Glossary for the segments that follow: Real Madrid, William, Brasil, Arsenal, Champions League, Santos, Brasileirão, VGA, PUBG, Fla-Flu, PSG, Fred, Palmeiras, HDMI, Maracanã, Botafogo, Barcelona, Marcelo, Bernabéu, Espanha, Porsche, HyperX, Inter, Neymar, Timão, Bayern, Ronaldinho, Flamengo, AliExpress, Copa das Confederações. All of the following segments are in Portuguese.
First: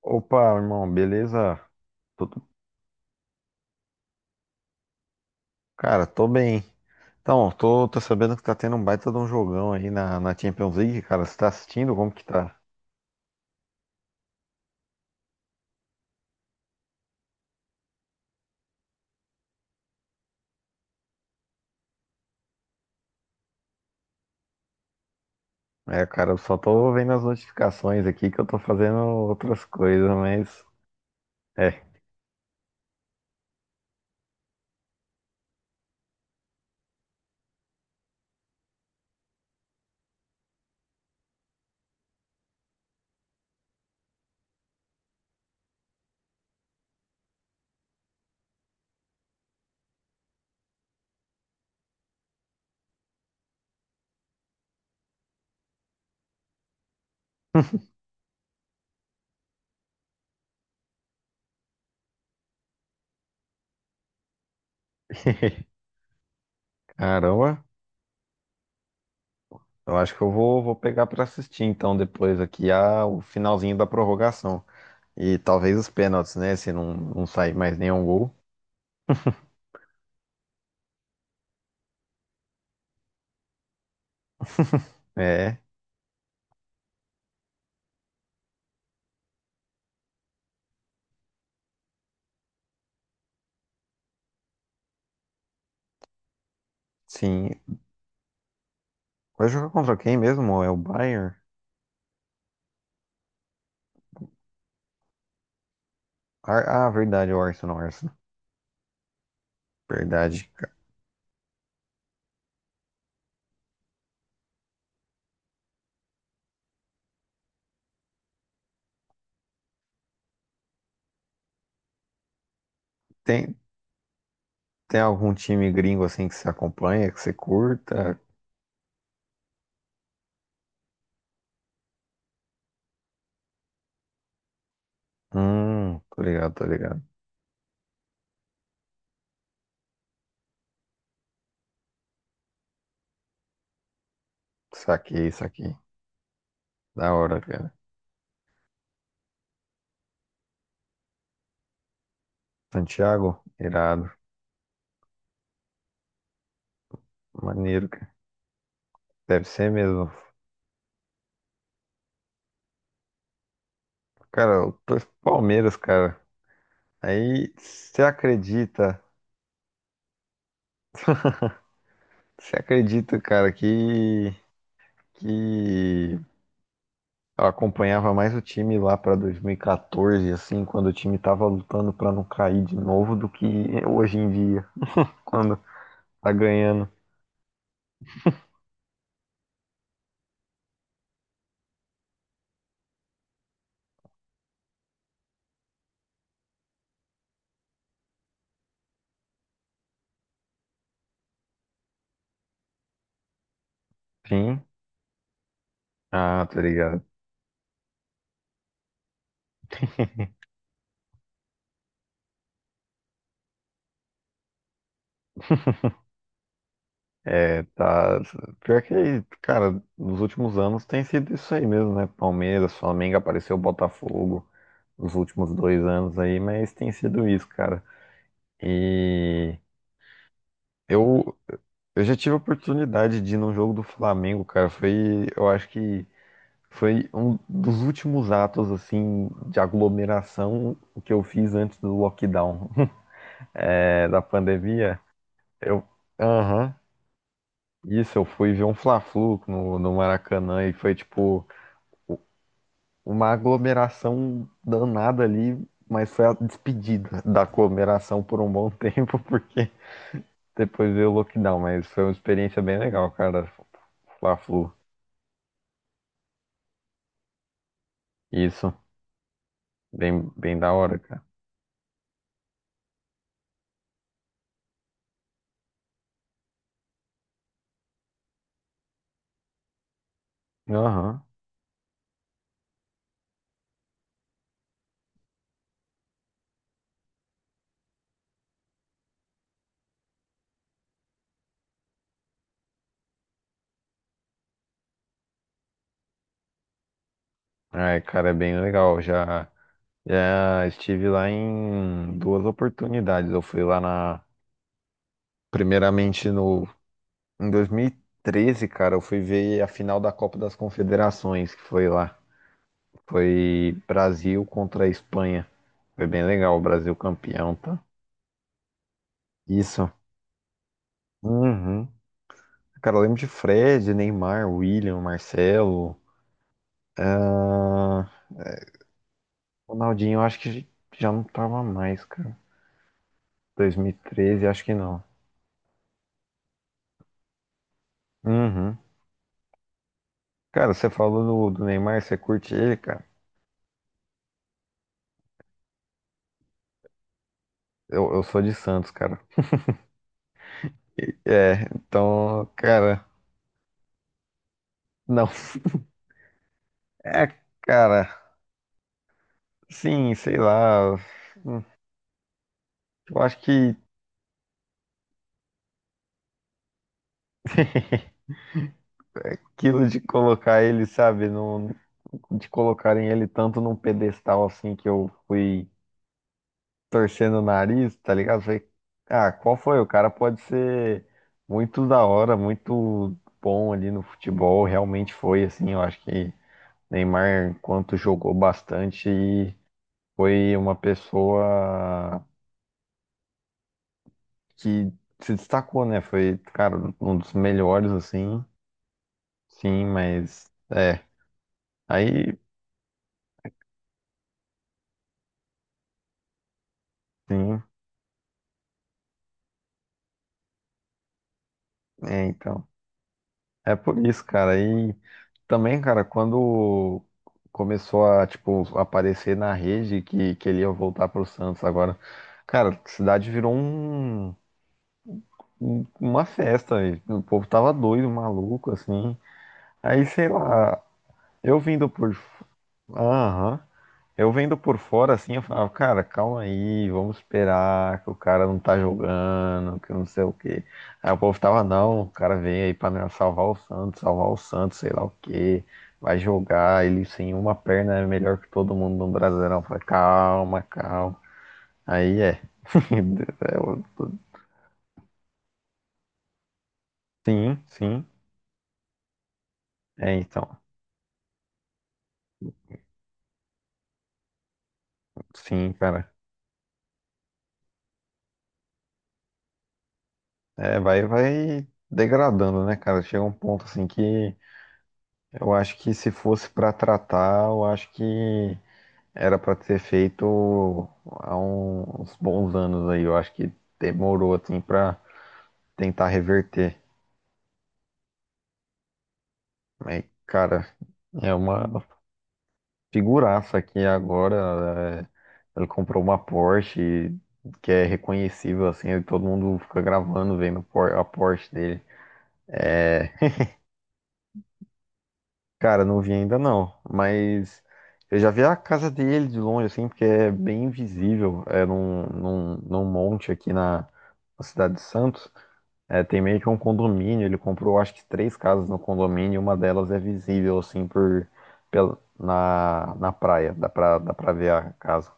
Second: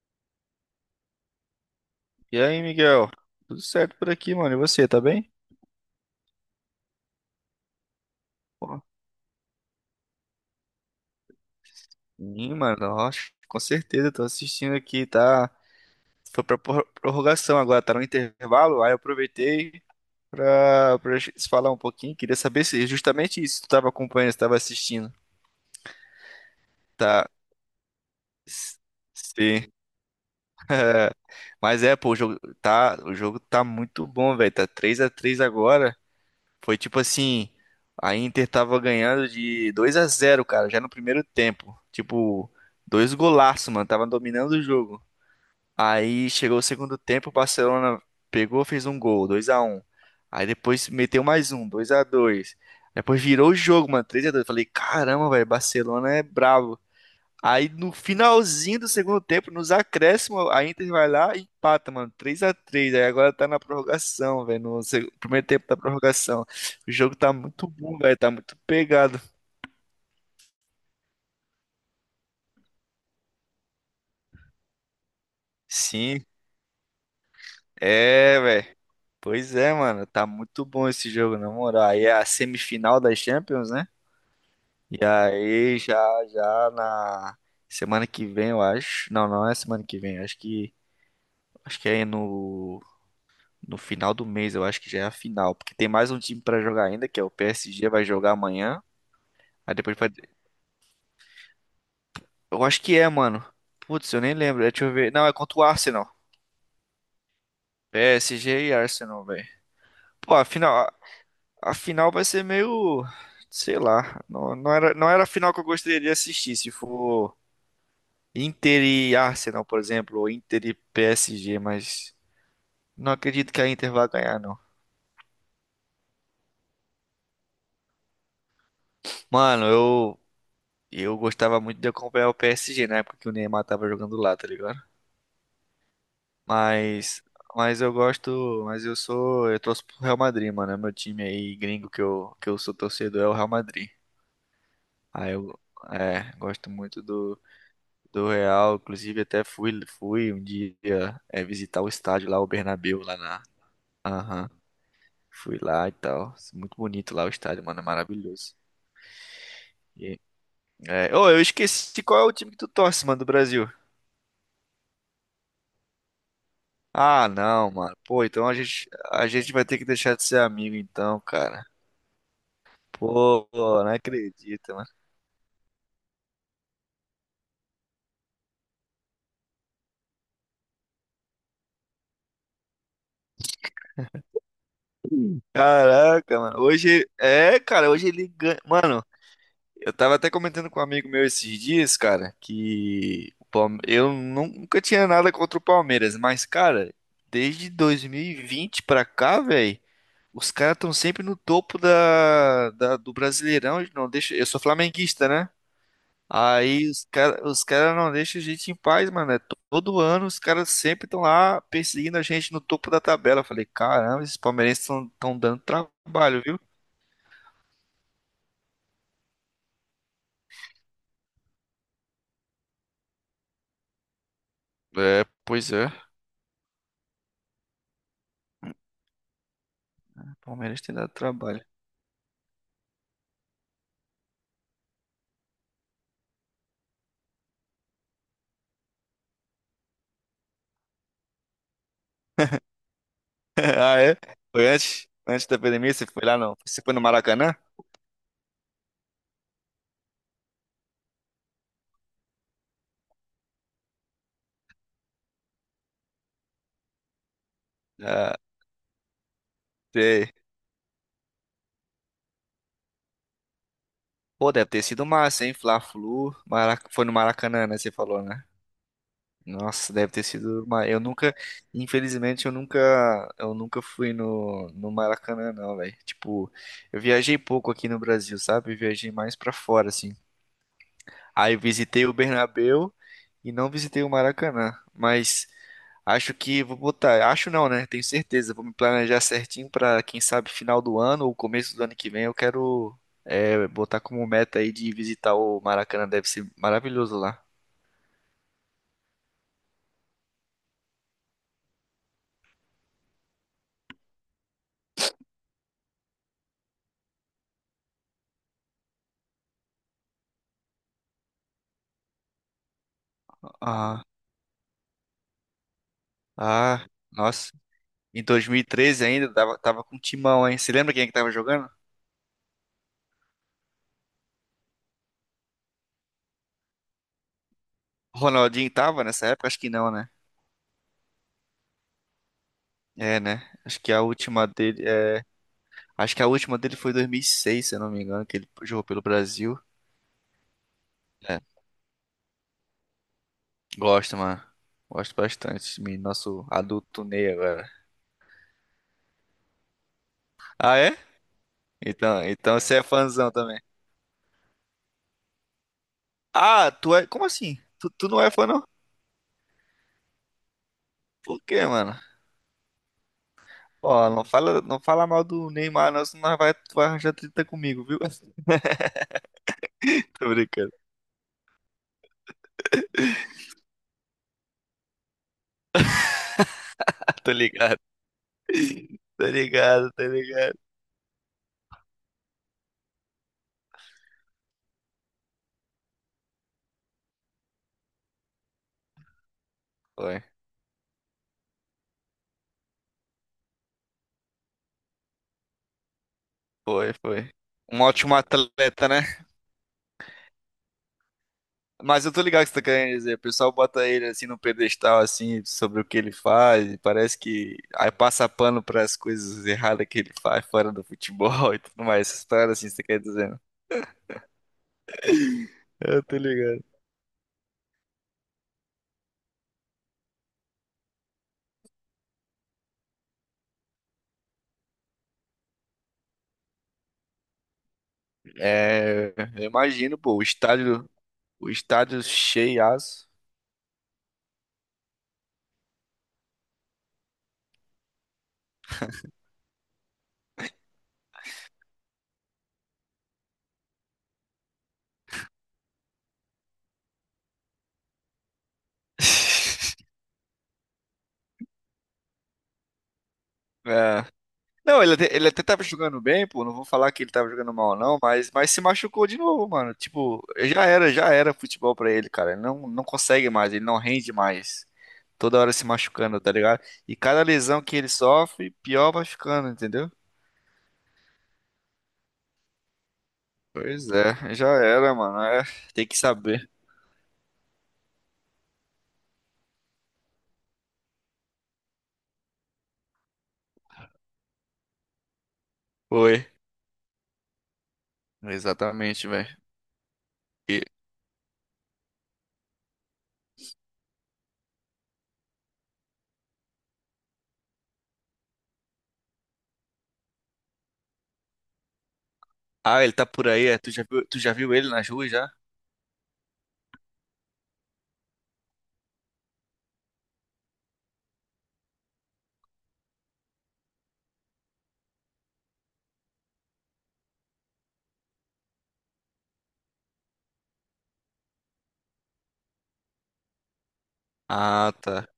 Opa, irmão, beleza? E Tudo... aí, Miguel? Tudo certo por aqui, mano? E você, tá bem? Cara, tô bem. Então, tô sabendo que tá tendo Pô, um baita de um jogão aí na Champions League, cara. Você tá assistindo? Como que sim, tá? mano, ó, com certeza, tô assistindo aqui, tá? Foi prorrogação agora, tá no intervalo, aí eu aproveitei pra gente se falar um pouquinho. Queria saber se justamente isso tu tava acompanhando, se tava assistindo. É, cara, eu só tô vendo as Tá. notificações aqui que eu tô S- fazendo outras Sim. coisas, mas. É. É. Mas é, pô, o jogo tá muito bom, velho. Tá três a três agora. Foi tipo assim, a Inter tava ganhando de 2 a zero, cara, já no primeiro tempo. Tipo, dois golaços, mano, tava dominando o jogo. Aí chegou o segundo tempo, o Barcelona pegou, fez um gol, 2 a um. Aí depois meteu mais um, 2 a 2. Depois virou o jogo, mano, 3 a 2. Falei, caramba, velho, Barcelona é brabo. Aí no finalzinho do segundo tempo, nos acréscimos, a Inter vai lá e empata, mano. 3x3. Aí agora tá na prorrogação, velho. No primeiro tempo da prorrogação. O jogo tá Caramba, muito bom, velho. Tá muito pegado. eu acho que eu vou pegar pra assistir então depois aqui a, o finalzinho da prorrogação. E talvez os Sim, pênaltis, né? Se não, não sair mais nenhum gol. é, velho. Pois é, mano. Tá muito bom esse jogo, na moral. Aí é a semifinal das Champions, né? E É, aí já, já na semana que vem, eu acho. Não, não é semana que vem. Acho que é no final do mês, eu acho que já é a final, porque tem mais um time pra jogar ainda, que é o sim. PSG, vai jogar amanhã. Vai jogar Aí contra depois vai. quem mesmo? É o Bayern? Eu acho que é, mano. Putz, eu nem lembro. Deixa eu ver. Não, é contra o Arsenal. Ah, verdade, o Arsenal, Arsenal. PSG e Arsenal, velho. Pô, a Verdade. final, a a final vai ser meio. Sei lá. Não, não era a final que eu gostaria de assistir. Se for Inter e Arsenal, por exemplo, ou Inter e PSG, mas não acredito Tem, que a Inter vá ganhar, não. tem algum time gringo assim que você acompanha, que você curta? Mano, eu, eu gostava muito de acompanhar o PSG na época que o Neymar tava jogando lá, tá ligado? Tô ligado, tô ligado. Mas, mas eu gosto, eu torço pro Real Madrid, mano. É meu time aí gringo que eu sou torcedor é o Real Madrid. Saquei, Aí eu, saquei. é, Da hora, cara. do Real. Inclusive até fui um dia é, visitar o estádio lá, o Bernabéu lá Santiago, na, irado. aham, fui lá e tal. Muito bonito lá o estádio, mano, é Maneiro, cara. maravilhoso. Deve ser mesmo. E, é, ô, eu esqueci qual é o time que tu torce, mano, do Brasil. Cara, eu torço pro Palmeiras, cara. Ah, Aí, não, mano. Pô, então a gente vai ter que deixar de ser amigo, então, cara. você acredita, Pô, cara, não que, acredito, que eu acompanhava mais o time lá para 2014, assim, quando o time tava lutando para não cair de novo, do que hoje em dia, mano. quando tá Caraca, mano. ganhando. Hoje, é, cara, hoje ele ganha. Mano, eu tava até comentando com um amigo meu esses dias, cara, que o nunca tinha nada contra o Palmeiras, mas, cara, desde 2020 pra cá, velho, os caras tão sempre no topo do Brasileirão. Não deixa. Eu sou Sim. flamenguista, né? Ah, tá Aí ligado. Os cara não deixam a gente em paz, mano. É todo ano os caras sempre estão lá perseguindo a gente no topo da tabela. Eu falei, caramba, esses palmeirenses estão dando trabalho, viu? É, tá. Pior que, cara, nos últimos anos tem sido isso aí mesmo, né? Palmeiras, Flamengo, apareceu o Botafogo nos É, últimos pois dois é. anos aí, mas tem sido isso, cara. E Palmeiras tem dado eu, trabalho. eu já tive a oportunidade de ir num jogo do Flamengo, cara. Foi, eu acho que foi um dos últimos atos assim de aglomeração que eu fiz antes do lockdown, Ah, é, é? da pandemia. Antes da Eu, pandemia? Você foi lá, não? aham, Você foi no Maracanã? isso, eu fui ver um Fla-Flu no Maracanã e foi tipo uma aglomeração danada ali, mas foi a despedida da aglomeração Ah, por um bom tempo, porque sei. depois veio o lockdown, mas foi uma experiência bem legal, cara, Pô, deve Fla-Flu. ter sido massa, hein? Fla-Flu. Foi no Maracanã, né? Você falou, né? Isso, Nossa, deve ter bem sido da uma. hora, Eu cara. nunca, infelizmente, eu nunca fui no Maracanã, não, velho. Tipo, eu viajei pouco aqui no Brasil, sabe? Eu viajei mais pra fora, assim. Aham. Aí eu visitei o Bernabéu e não visitei o Maracanã, mas acho que vou botar, acho não, né? Tenho certeza, vou me planejar certinho pra, quem sabe final do ano ou começo do ano que vem, eu quero é, botar como meta aí de visitar o Maracanã, deve ser maravilhoso lá. Ai, cara, é bem legal. Já já estive lá em duas oportunidades. Eu fui lá na, primeiramente no, em 2013, cara, eu fui ver a final da Copa das Confederações, que foi lá. Foi Ah, Brasil contra a Espanha. Foi bem legal, o ah, Brasil nossa. campeão, tá? Em 2013 ainda, tava Isso. com o Timão, hein? Você lembra quem é que tava jogando? Uhum. Cara, eu lembro de Fred, Neymar, William, Marcelo. Ah, Ronaldinho tava nessa época? Acho que não, né? Ronaldinho, eu acho que já não tava mais, cara. É, né? Acho que a última 2013, acho que dele, não. é, acho que a última dele foi em 2006, se eu não me engano, que ele Uhum. jogou pelo Brasil. Cara, você É, falou do Neymar, você curte ele, cara? gosto, mano. Gosto bastante desse menino. Nosso adulto Ney agora. Eu sou de Santos, cara. Ah, é? É, Então, então, então você é cara, fãzão também. não. Ah, tu é. Como É, assim? Cara, Tu não é fã, não? sim, sei lá. Por quê, mano? Eu acho que Ó, não fala mal do Neymar, não, senão vai, tu vai arranjar treta comigo, viu? aquilo de Tô colocar brincando. ele, sabe, de colocarem ele tanto num pedestal assim que eu fui Tô torcendo o ligado. nariz, tá ligado? Falei, Tá ah, qual foi? O ligado, tá cara pode ligado. ser muito da hora, muito bom ali no futebol, realmente foi assim. Eu acho que Neymar, enquanto jogou bastante, Foi, foi uma pessoa que se destacou, né? Foi, cara, um foi. dos Um melhores, ótimo assim. atleta, né? Sim, mas. É. Mas eu tô Aí, ligado o que você tá querendo dizer. O pessoal bota ele assim no pedestal, assim, sobre o que ele faz, e parece que sim. aí passa pano pras coisas erradas que ele faz fora do futebol e tudo mais. Essa É, história então. assim, você quer dizer? Né? É por isso, cara. Aí também, Eu cara, tô ligado. quando começou a, tipo, aparecer na rede que ele ia voltar pro Santos agora. Cara, a cidade virou um, uma festa, velho. O povo tava doido, maluco, É, assim. eu imagino, Aí, pô, sei lá. O Eu vindo estádio por. cheiaço. Aham. Eu vendo por fora assim, eu falava, cara, calma aí, vamos esperar que o cara não tá jogando, que não sei o quê. Aí o povo tava, não, o cara veio aí pra salvar o Santos, sei lá o quê, vai jogar, ele sem uma perna é melhor que todo mundo no Brasileirão. Eu falei, calma, calma. Aí é. É, É. Não, ele até tava jogando bem, pô. Não vou falar que ele tava jogando sim, mal, não, sim. Mas se machucou de novo, mano. É, Tipo, então, já era futebol pra ele, cara. Ele não, não consegue mais, ele não rende mais. Toda hora se sim, cara. machucando, tá ligado? E cada lesão que ele sofre, pior vai ficando, entendeu? É, vai degradando, né, cara? Chega um ponto assim Pois é, que já era, mano. É, eu acho tem que que se fosse saber. pra tratar, eu acho que era pra ser feito há uns bons anos aí. Eu acho que demorou assim pra tentar Foi. reverter. Exatamente, velho. Mas, E- cara, é uma figuraça aqui agora. É, ele comprou uma Porsche que é reconhecível assim, e todo mundo fica gravando vendo a Porsche dele. Ah, ele É, tá por aí, é? Tu já viu ele nas ruas já? cara, não vi ainda não, mas eu já vi a casa dele de longe, assim, porque é bem visível, é num monte aqui na cidade de Santos. É, tem meio que um condomínio, ele comprou acho que três casas no condomínio, uma delas é visível assim por pela, na praia, dá pra ver a Ah, tá. casa.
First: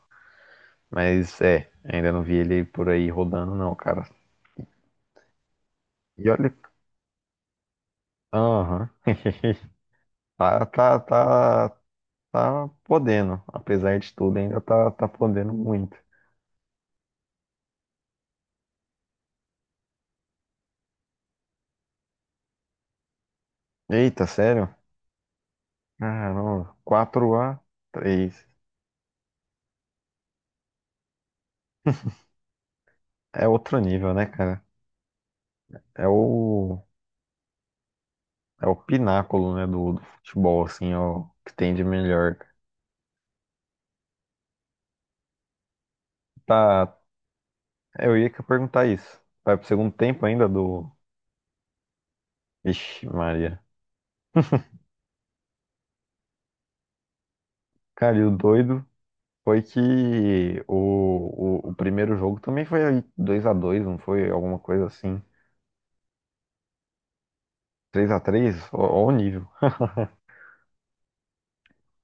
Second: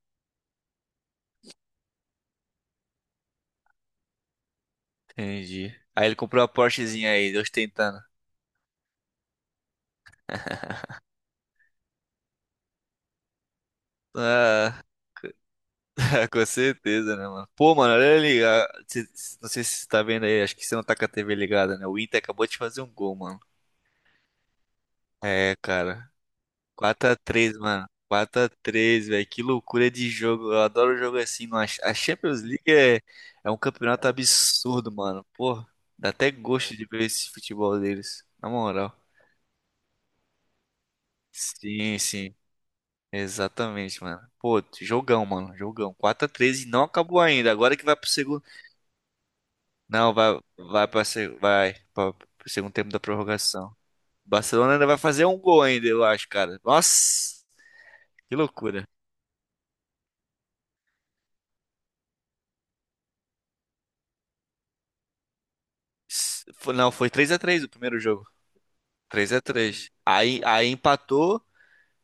Mas é, ainda não vi ele por aí rodando não, cara. Entendi. Aí ele E comprou a olha, Porschezinha aí, ostentando. aham. Tá, tá, tá, tá podendo, apesar de tudo, ainda Ah. tá podendo muito. Com certeza, né, mano? Pô, mano, olha ali. Não sei se você tá vendo aí, acho que você não tá com a TV ligada, né? O Inter acabou de fazer um gol, mano. Eita, sério? É, cara. Caramba, 4 a quatro 3, a mano. 4 três. a 3, velho. Que loucura de jogo. Eu adoro jogo assim, mano. A Champions League é, É é um outro campeonato nível, né, cara? absurdo, mano. Pô, É dá até gosto o de ver esse futebol deles. Na É o moral. pináculo, né, do, do futebol, assim, é o que tem de Sim, sim. melhor. Exatamente, mano. Pô, jogão, mano. Jogão. 4 a 3 e não Tá, acabou ainda. Agora que vai pro eu ia que segundo. perguntar isso. Vai pro segundo Não, tempo vai, ainda vai do... para vai para o segundo tempo da Ixi, Maria. prorrogação. O Barcelona ainda vai fazer um gol ainda, eu acho, cara. Nossa, Cara, e o que doido loucura. foi que o primeiro jogo também foi dois a dois, não foi? Alguma coisa assim. Não, foi três a três o primeiro Três a jogo. três. Ó ó o Três a nível. três. Aí empatou,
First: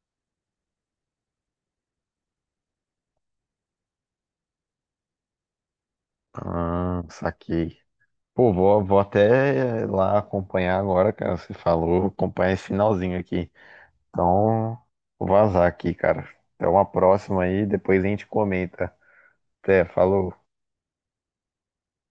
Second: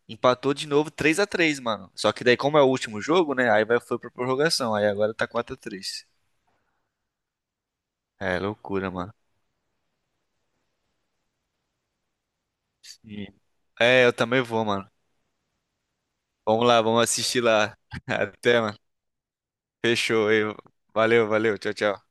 empatou de novo três a três, mano. Só que daí, como é o último jogo, né? Aí vai, foi pra prorrogação. Aí agora tá quatro a três. Ah, saquei. É, Pô, vou, loucura, vou mano. até lá acompanhar agora, cara, você falou, acompanhar esse finalzinho Sim. aqui. É, eu também vou, Então, mano. vou vazar aqui, cara. Vamos Até lá, uma vamos assistir próxima aí, lá. depois a gente Até, mano. comenta. Até, Fechou. falou. Valeu, valeu. Tchau, tchau.